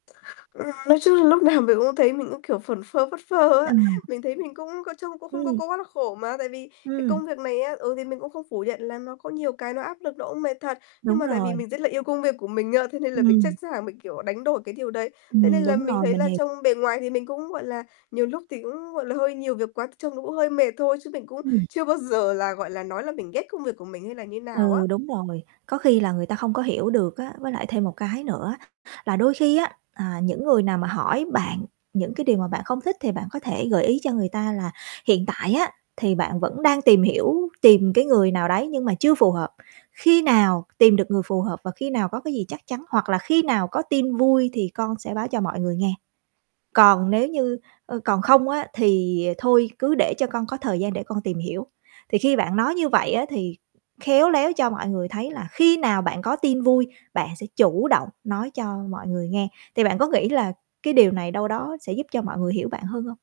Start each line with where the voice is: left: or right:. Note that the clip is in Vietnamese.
left: Ừ. Nói chung là lúc nào mình cũng thấy mình cũng, kiểu, phẩn phơ phất phơ á.
right: Ừm.
left: Mình thấy mình cũng có trông cũng không có
right: Ừm.
left: có quá là khổ mà, tại vì cái
right: Ừm.
left: công việc này á, ừ, thì mình cũng không phủ nhận là nó có nhiều cái nó áp lực, nó cũng mệt thật. Nhưng
right: Đúng
left: mà tại vì
right: rồi.
left: mình rất là yêu công việc của mình á, thế nên là mình sẵn
right: Ừm.
left: sàng mình, kiểu, đánh đổi cái điều đấy. Thế
right: Ừm,
left: nên là
right: đúng
left: mình
right: rồi,
left: thấy
right: mình
left: là
right: h
left: trông bề ngoài thì mình cũng, gọi là, nhiều lúc thì cũng, gọi là, hơi nhiều việc quá thì trông nó cũng hơi mệt thôi, chứ mình cũng
right: Ừm.
left: chưa bao giờ là, gọi là, nói là mình ghét công việc của mình hay là như nào
right: Ừ,
left: á.
right: đúng rồi. Có khi là người ta không có hiểu được á. Với lại thêm một cái nữa là đôi khi á, à, những người nào mà hỏi bạn những cái điều mà bạn không thích thì bạn có thể gợi ý cho người ta là hiện tại á thì bạn vẫn đang tìm hiểu, tìm cái người nào đấy nhưng mà chưa phù hợp. Khi nào tìm được người phù hợp và khi nào có cái gì chắc chắn hoặc là "Khi nào có tin vui thì con sẽ báo cho mọi người nghe." Còn nếu như, ơ, còn không á thì thôi, "Cứ để cho con có thời gian để con tìm hiểu." Thì khi bạn nói như vậy á thì khéo léo cho mọi người thấy là khi nào bạn có tin vui, bạn sẽ chủ động nói cho mọi người nghe. Thì bạn có nghĩ là cái điều này đâu đó sẽ giúp cho mọi người hiểu bạn hơn hông?